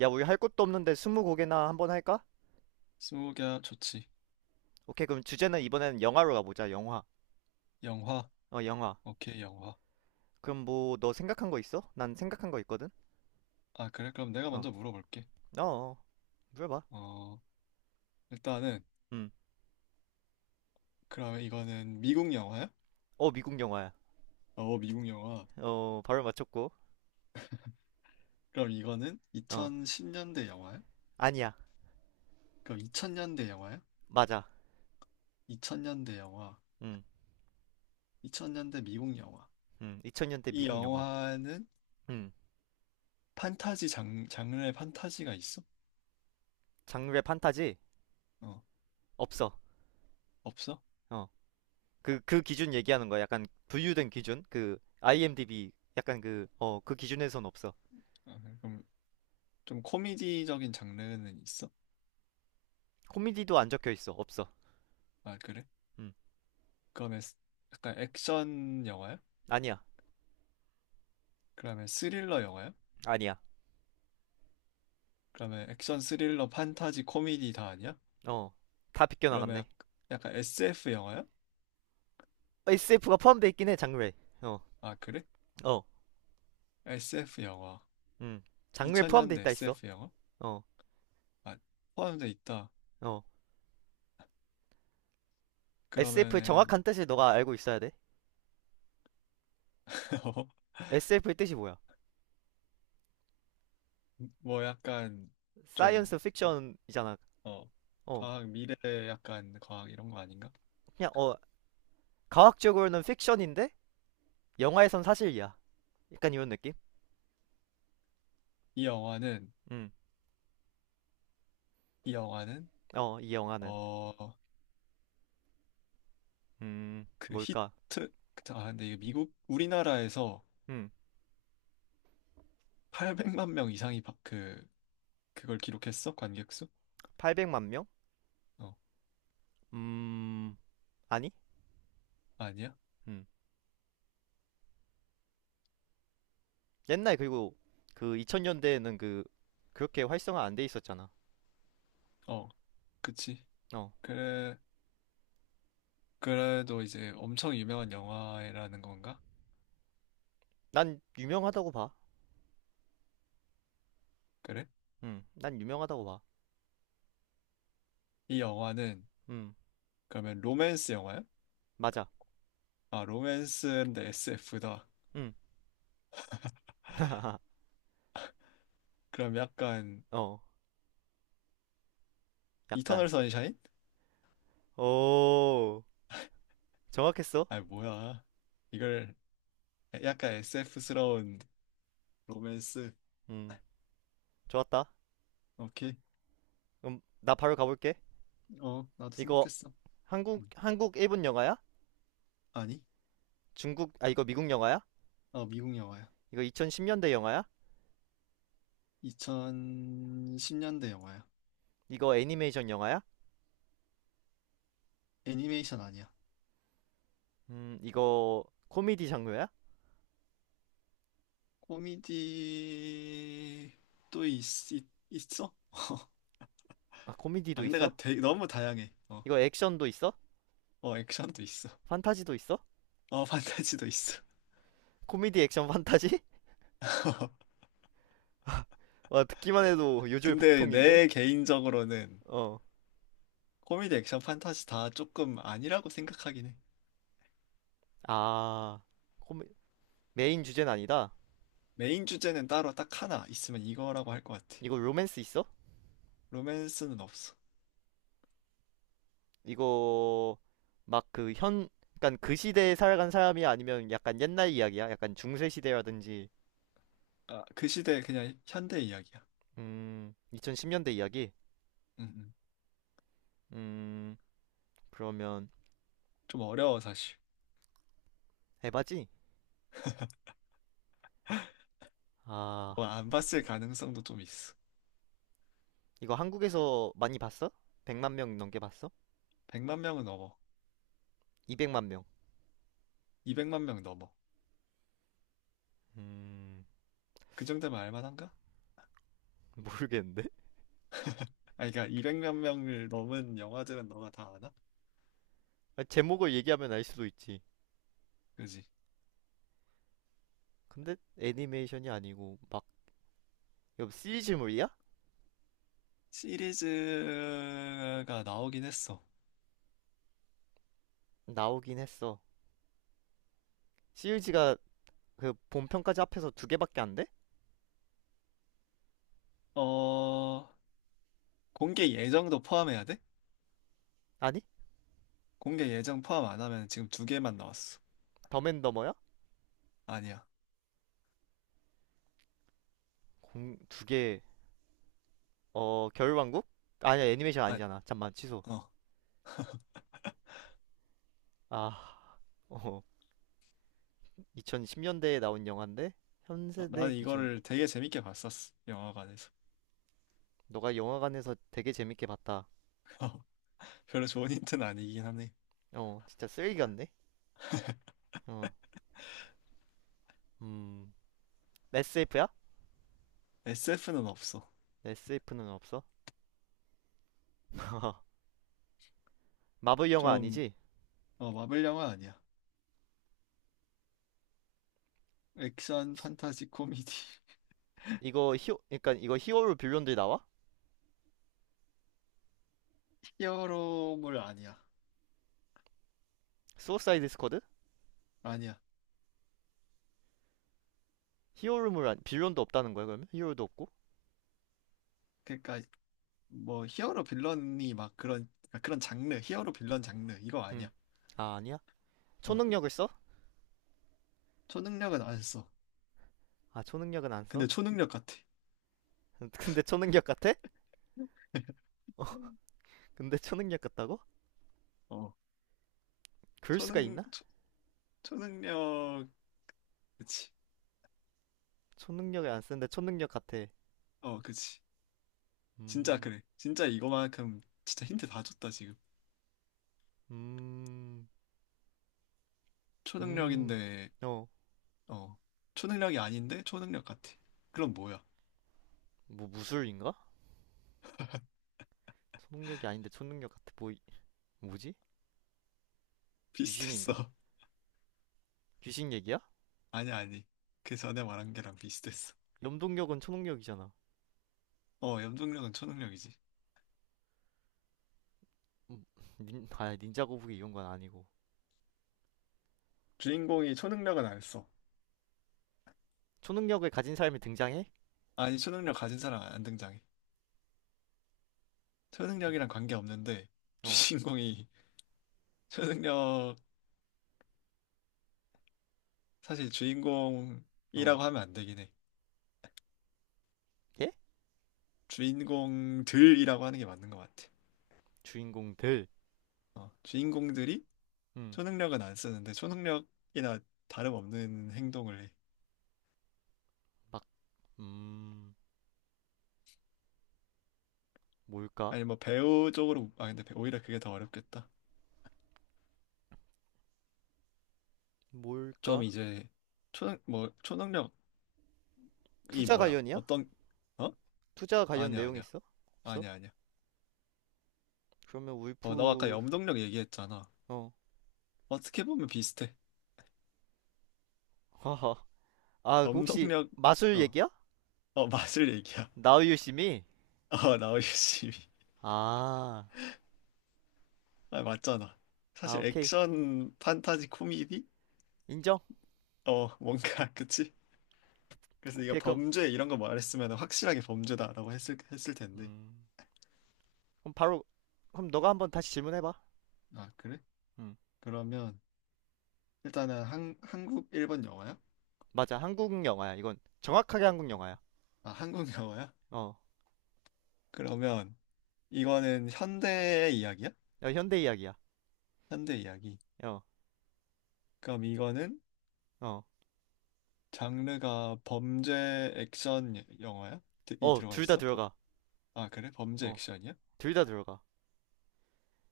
야, 우리 할 것도 없는데 스무고개나 한번 할까? 스무고개 좋지. 오케이, 그럼 주제는 이번에는 영화로 가보자, 영화. 영화. 어, 영화. 오케이, 영화. 그럼 뭐, 너 생각한 거 있어? 난 생각한 거 있거든? 아, 그래? 그럼 내가 어, 먼저 물어볼게. 어, 어, 물어봐. 어, 일단은 음. 그러면 이거는 미국 영화야? 어, 미국 영화야. 어, 미국 영화. 어, 바로 맞췄고. 그럼 이거는 어, 2010년대 영화야? 아니야. 그럼 2000년대 영화야? 맞아. 2000년대 영화. 음, 2000년대 미국 영화. 2000년대 이 미국 영화. 영화는 음, 판타지 장르의 판타지가 있어? 장르의 판타지? 어, 없어. 없어? 어, 그 기준 얘기하는 거야. 약간 분류된 기준? 그, IMDb, 약간 그 기준에선 없어. 아, 그럼 좀 코미디적인 장르는 있어? 코미디도 안 적혀 있어. 없어. 아, 그래? 음, 그러면 약간 액션 영화야? 아니야. 그러면 스릴러 영화야? 아니야. 그러면 액션 스릴러 판타지 코미디 다 아니야? 어, 다 그러면 비껴나갔네. 약간 SF 영화야? SF가 포함돼 있긴 해, 장르에. 어, 아, 그래? 어, SF 영화. 음. 장르에 포함돼 2000년대 있다 했어. SF 영화? 어, 아, 포함돼 있다. 어. SF의 그러면은 정확한 뜻을 너가 알고 있어야 돼. SF의 뜻이 뭐야? 뭐 약간 좀 사이언스 픽션이잖아. 어 어, 과학 미래, 약간 과학 이런 거 아닌가? 그냥, 과학적으로는 픽션인데, 영화에선 사실이야. 약간 이런 느낌? 이 영화는 음, 이 영화는 어, 이 영화는. 어 그 뭘까? 히트 아 근데 이게 미국, 우리나라에서 음, 800만 명 이상이 그걸 기록했어? 관객수? 800만 명? 어, 음, 아니? 아니야? 음. 옛날 그리고 그 2000년대에는 그, 그렇게 활성화 안 돼 있었잖아. 어, 그치. 어. 그래, 그래도 이제 엄청 유명한 영화라는 건가? 난 유명하다고 봐. 그래? 난 유명하다고 봐. 이 영화는 음, 그러면 로맨스 영화야? 맞아. 아, 로맨스인데 SF다. 음, 그럼 약간 어, 약간. 이터널 선샤인? 오, 정확했어. 아, 뭐야. 이걸 약간 SF스러운 로맨스. 음, 좋았다. 오케이. 그럼 나 바로 가볼게. 어, 나도 이거 생각했어. 한국, 음, 한국 일본 영화야? 아니? 중국, 아, 이거 미국 영화야? 어, 미국 영화야. 이거 2010년대 영화야? 2010년대 영화야. 이거 애니메이션 영화야? 애니메이션 아니야. 이거 코미디 장르야? 코미디 또 있어? 아, 코미디도 있어? 장르가 되게 너무 다양해. 어, 이거 액션도 있어? 어, 액션도 있어. 판타지도 있어? 어, 판타지도 있어. 코미디, 액션, 판타지? 와, 듣기만 해도 요즘 근데 복통인데? 내 개인적으로는 어, 코미디, 액션, 판타지 다 조금 아니라고 생각하긴 해. 아. 메인 주제는 아니다. 메인 주제는 따로 딱 하나 있으면 이거라고 할 것 같아. 이거 로맨스 있어? 로맨스는 없어. 이거 막 그 현, 그간그 시대에 살아간 사람이 야 아니면 약간 옛날 이야기야? 약간 중세 시대라든지. 아, 그 시대 그냥 현대 이야기야. 음, 2010년대 이야기? 음, 음. 음, 그러면 좀 어려워, 사실. 에바지? 뭐, 아, 안 봤을 가능성도 좀 있어. 이거 한국에서 많이 봤어? 100만 명 넘게 봤어? 100만 명은 넘어. 200만 명? 200만 명 넘어. 음, 그 정도면 알만한가? 모르겠는데? 아, 그러니까 200만 명을 넘은 영화들은 너가 다 아나? 아, 제목을 얘기하면 알 수도 있지. 그지? 근데 애니메이션이 아니고 막, 이거 시리즈물이야? 시리즈가 나오긴 했어. 나오긴 했어. 시리즈가 그 본편까지 합해서 두 개밖에 안 돼? 어, 공개 예정도 포함해야 돼? 아니? 공개 예정 포함 안 하면 지금 두 개만 나왔어. 덤앤더머야? 아니야. 공, 두 개. 어, 겨울왕국? 아니야, 애니메이션 아, 아니잖아. 잠만, 취소. 어. 아, 어, 2010년대에 나온 영화인데, 어, 현세대 난 기준. 이거를 되게 재밌게 봤었어. 영화관에서. 너가 영화관에서 되게 재밌게 봤다. 별로 좋은 힌트는 아니긴 하네. 어, 진짜 쓰레기 같네. 어, 음, SF야? SF는 없어. SF는 없어. 마블 영화 좀, 아니지? 마블 영화 아니야. 액션, 판타지, 코미디. 이거 히오 그러니까 이거 히어로 빌런들이 나와? 히어로물 아니야. 수어사이드 스쿼드? 아니야. 히어로물 아니, 빌런도 없다는 거야, 그러면? 히어로도 없고? 그러니까 뭐, 히어로 빌런이 막 그런, 그러니까 그런 장르, 히어로 빌런 장르 이거 음, 아니야. 아, 아니야? 어. 초능력을 써? 초능력은 안 했어. 아, 초능력은 안 써? 근데 초능력 같아. 근데 초능력 같아? 어, 근데 초능력 같다고? 어. 그럴 수가 초능, 있나? 초, 초능력, 그치. 초능력을 안 쓰는데 초능력 같아. 어, 그치. 진짜 음, 그래. 진짜 이거만큼 진짜 힌트 다 줬다, 지금. 음, 음. 초능력인데, 어, 어. 초능력이 아닌데 초능력 같아. 그럼 뭐야? 뭐 무술인가? 초능력이 아닌데 초능력 같아. 뭐, 이- 뭐지? 귀신인가? 비슷했어. 귀신 얘기야? 아니, 아니. 그 전에 말한 게랑 비슷했어. 염동력은 초능력이잖아. 어, 염동력은 초능력이지. 음, 닌자 거북이 이런 건 아니고. 주인공이 초능력은 안 했어. 초능력을 가진 사람이 등장해? 아니, 초능력 가진 사람 안 등장해. 초능력이랑 관계없는데, 어, 주인공이 초능력, 사실 어. 주인공이라고 하면 안 되긴 해. 예? 주인공들이라고 하는 게 맞는 것 같아. 주인공들. 어, 주인공들이 음, 초능력은 안 쓰는데 초능력이나 다름없는 행동을 해. 막, 음, 뭘까? 아니, 뭐 배우 쪽으로, 아 근데 오히려 그게 더 어렵겠다. 뭘까? 좀 이제 초능 뭐 초능력이 투자 뭐야? 관련이야? 어떤 어? 투자 관련 아니야, 내용 아니야, 있어? 없어? 아니야, 아니야. 그러면 어, 너 아까 울프. 염동력 얘기했잖아. 어. 어떻게 보면 비슷해. 하하. 아, 그 혹시 염동력. 마술 얘기야? 어어 마술 얘기야. 나우유 심이. 어, 나오기 심히. 아. 아, 맞잖아. 아, 사실 오케이. 액션, 판타지, 코미디? 인정. 어, 뭔가, 그치? 그래서 네가 오케이. 그럼, 범죄 이런 거 말했으면 확실하게 범죄다라고 했을 텐데. 음. 그럼 바로 그럼 너가 한번 다시 질문해 봐. 아, 그래? 음. 그러면 일단은 한국, 일본 영화야? 맞아. 한국 영화야. 이건 정확하게 한국 영화야. 아, 한국 영화야? 어. 그러면 이거는 현대 이야기야? 야, 현대 이야기야. 현대 이야기. 어. 그럼 이거는 어. 장르가 범죄 액션 영화야? 이 어, 들어가 둘 다 있어? 들어가. 아, 그래? 범죄 어. 액션이야? 둘 다 들어가.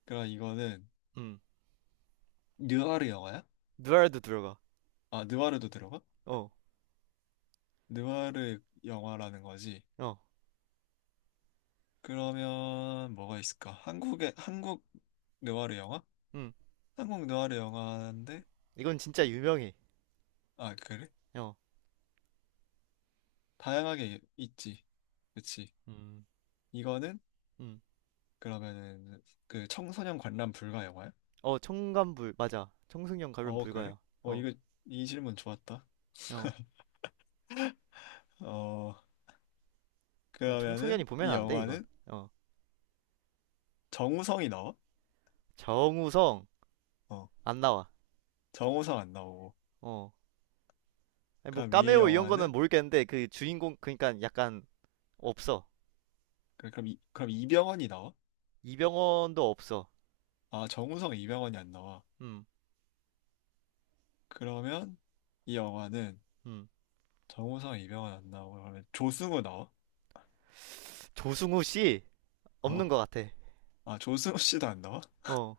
그럼 이거는 음. 느와르 영화야? 누아르도 들어가. 아, 느와르도 들어가? 어. 느와르 영화라는 거지. 어. 그러면 뭐가 있을까? 한국 느와르 영화? 음. 한국 느와르 영화인데, 이건 진짜 유명해. 아, 그래? 어. 다양하게 있지. 그치? 음. 이거는, 음. 그러면은 그 청소년 관람 불가 영화야? 어, 청간불, 맞아. 청소년 가면 어, 그래? 불가야. 어, 어, 이거 이 질문 좋았다. 어. 어, 이건 청소년이 그러면은 보면 이 안 돼, 이건. 영화는 어. 정우성이 나와? 정우성, 어, 안 나와. 정우성 안 나오고. 어. 아니, 뭐, 그럼 이 까메오 이런 거는 영화는, 모르겠는데, 그 주인공, 그니까 약간, 없어. 그럼 이병헌이 나와? 이병헌도 없어. 아, 정우성, 이병헌이 안 나와. 음, 그러면 이 영화는 음. 정우성, 이병헌 안 나오고, 그러면 조승우 나와? 조승우 씨, 없는 어. 것 같아. 아, 조승우 씨도 안 나와? 어,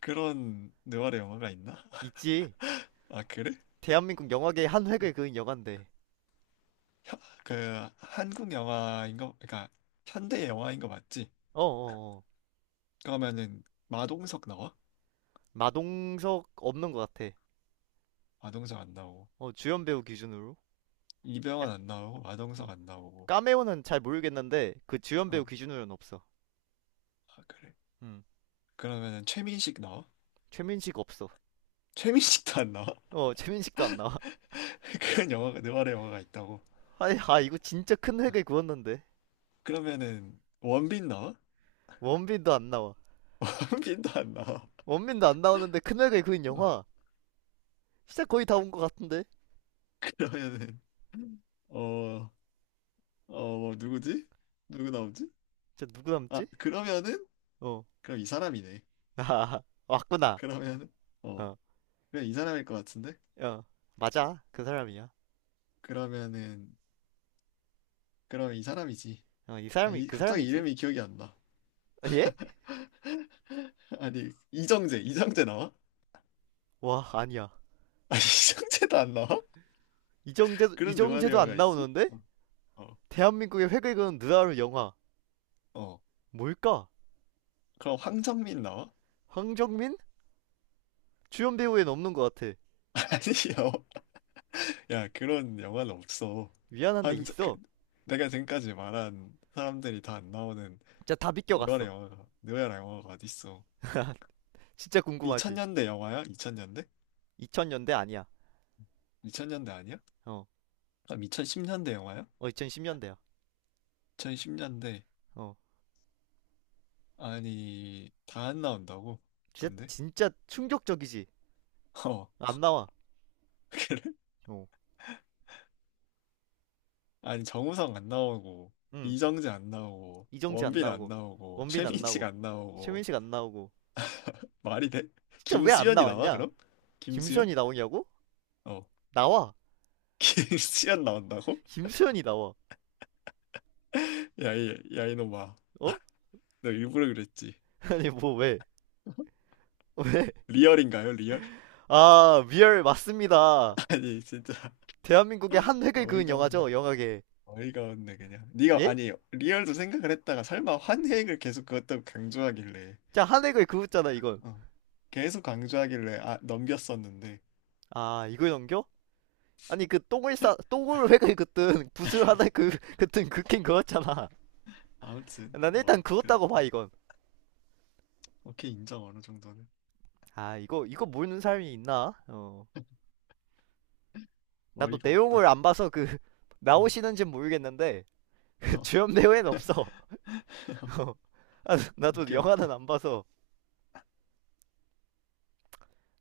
그런 느와르 영화가 있나? 있지. 아, 그래? 대한민국 영화계의 한 획을 그은 영화인데. 혀- 그 한국 영화인 거, 그러니까 현대 영화인 거 맞지? 어, 어, 어. 그러면은 마동석 나와? 마동석 없는 것 같아. 마동석 안 나오고, 어, 주연 배우 기준으로. 이병헌 약, 안 나오고, 마동석 어. 안 나오고. 까메오는 잘 모르겠는데, 그 주연 배우 어. 기준으로는 없어. 아, 그래. 음. 그러면은 최민식 나와? 최민식 없어. 최민식도 안 나와? 어, 최민식도 안 나와. 그런 영화가, 느와르 영화가 있다고. 아니, 아, 이거 진짜 큰 획을 그었는데. 그러면은 원빈 나와? 원빈도 안 나와. 원빈도 안 나와. 원빈도 안 나오는데 큰 획을 그은 어. 영화. 진짜 거의 다 온 것 같은데. 그러면은 어, 어, 뭐 누구지? 누구 나오지? 진짜 누구 남지? 아, 그러면은 어. 그럼 이 사람이네. 아, 왔구나. 그러면은 어, 어, 그냥 이 사람일 것 같은데? 어. 맞아. 그 사람이야. 그러면은, 그러면 이 사람이지. 어, 이 아, 사람이, 이 그 갑자기 사람이지. 이름이 기억이 안 나. 아, 예? 아니, 이정재 나와? 와, 아니야. 아니, 이정재도 안 나와? 이정재, 그런 누마리 이정재도 안 영화가 있어? 나오는데? 어, 어, 대한민국의 획을 그은 느와르 영화. 어. 뭘까? 그럼 황정민 나와? 황정민? 주연 배우엔 없는 것 같아. 아니요. 야, 그런 영화는 없어. 미안한데 황정 그 있어. 내가 지금까지 말한 사람들이 다 안 나오는. 진짜 다 너야 비껴갔어. 영화가 너야 영화가 어딨어? 진짜 궁금하지? 2000년대 영화야? 2000년대? 2000년대 아니야. 2000년대 아니야? 어, 그럼 2010년대 영화야? 어, 2010년대야. 2010년대. 어, 아니, 다 안 나온다고? 진짜 근데 진짜 충격적이지. 어 안 나와. 그래? 어, 아니, 정우성 안 나오고, 응. 이정재 안 나오고, 이정재 안 원빈 안 나오고, 나오고, 원빈 안 최민식 나오고, 안 나오고. 최민식 안 나오고. 말이 돼? 진짜 왜 안 김수현이 나와, 나왔냐? 그럼? 김수현? 김수현이 나오냐고? 어. 나와. 김수현 나온다고? 김수현이 나와. 야이 야 이놈아, 어? 너 일부러 그랬지. 아니 뭐 왜? 왜? 리얼인가요, 리얼? 아, 리얼 맞습니다. 아니, 진짜 대한민국의 한 획을 그은 어이가 없네. 영화죠, 영화계. 어이가 없네, 그냥. 네가, 예? 아니, 리얼도 생각을 했다가 설마 환획을 계속 그것도 강조하길래, 자, 한 획을 그었잖아, 이건. 어, 계속 강조하길래 넘겼었는데, 아, 이걸 넘겨? 아니, 그 똥을 싸 똥을 획을 그든 붓을 하나 그 그든 긋긴 그었잖아. 아무튼 난 일단 뭐 그었다고 봐, 그랬다. 이건. 오케이. 인정, 어느 정도는. 아, 이거 모르는 사람이 있나? 어. 나도 어이가 내용을 없다. 안 봐서 그 음. 나오시는지 모르겠는데 그 어. 주연 배우엔 없어. 어. 아, 나도 오케이, 오케이. 영화는 안 봐서.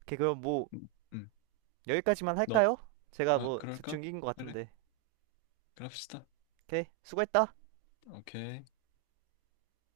오케이, 그럼 뭐 음. 음. 여기까지만 너 할까요? 제가 아, 뭐 그럴까? 대충 인것 그래. 같은데. 그럽시다. 오케이, 수고했다. 오케이.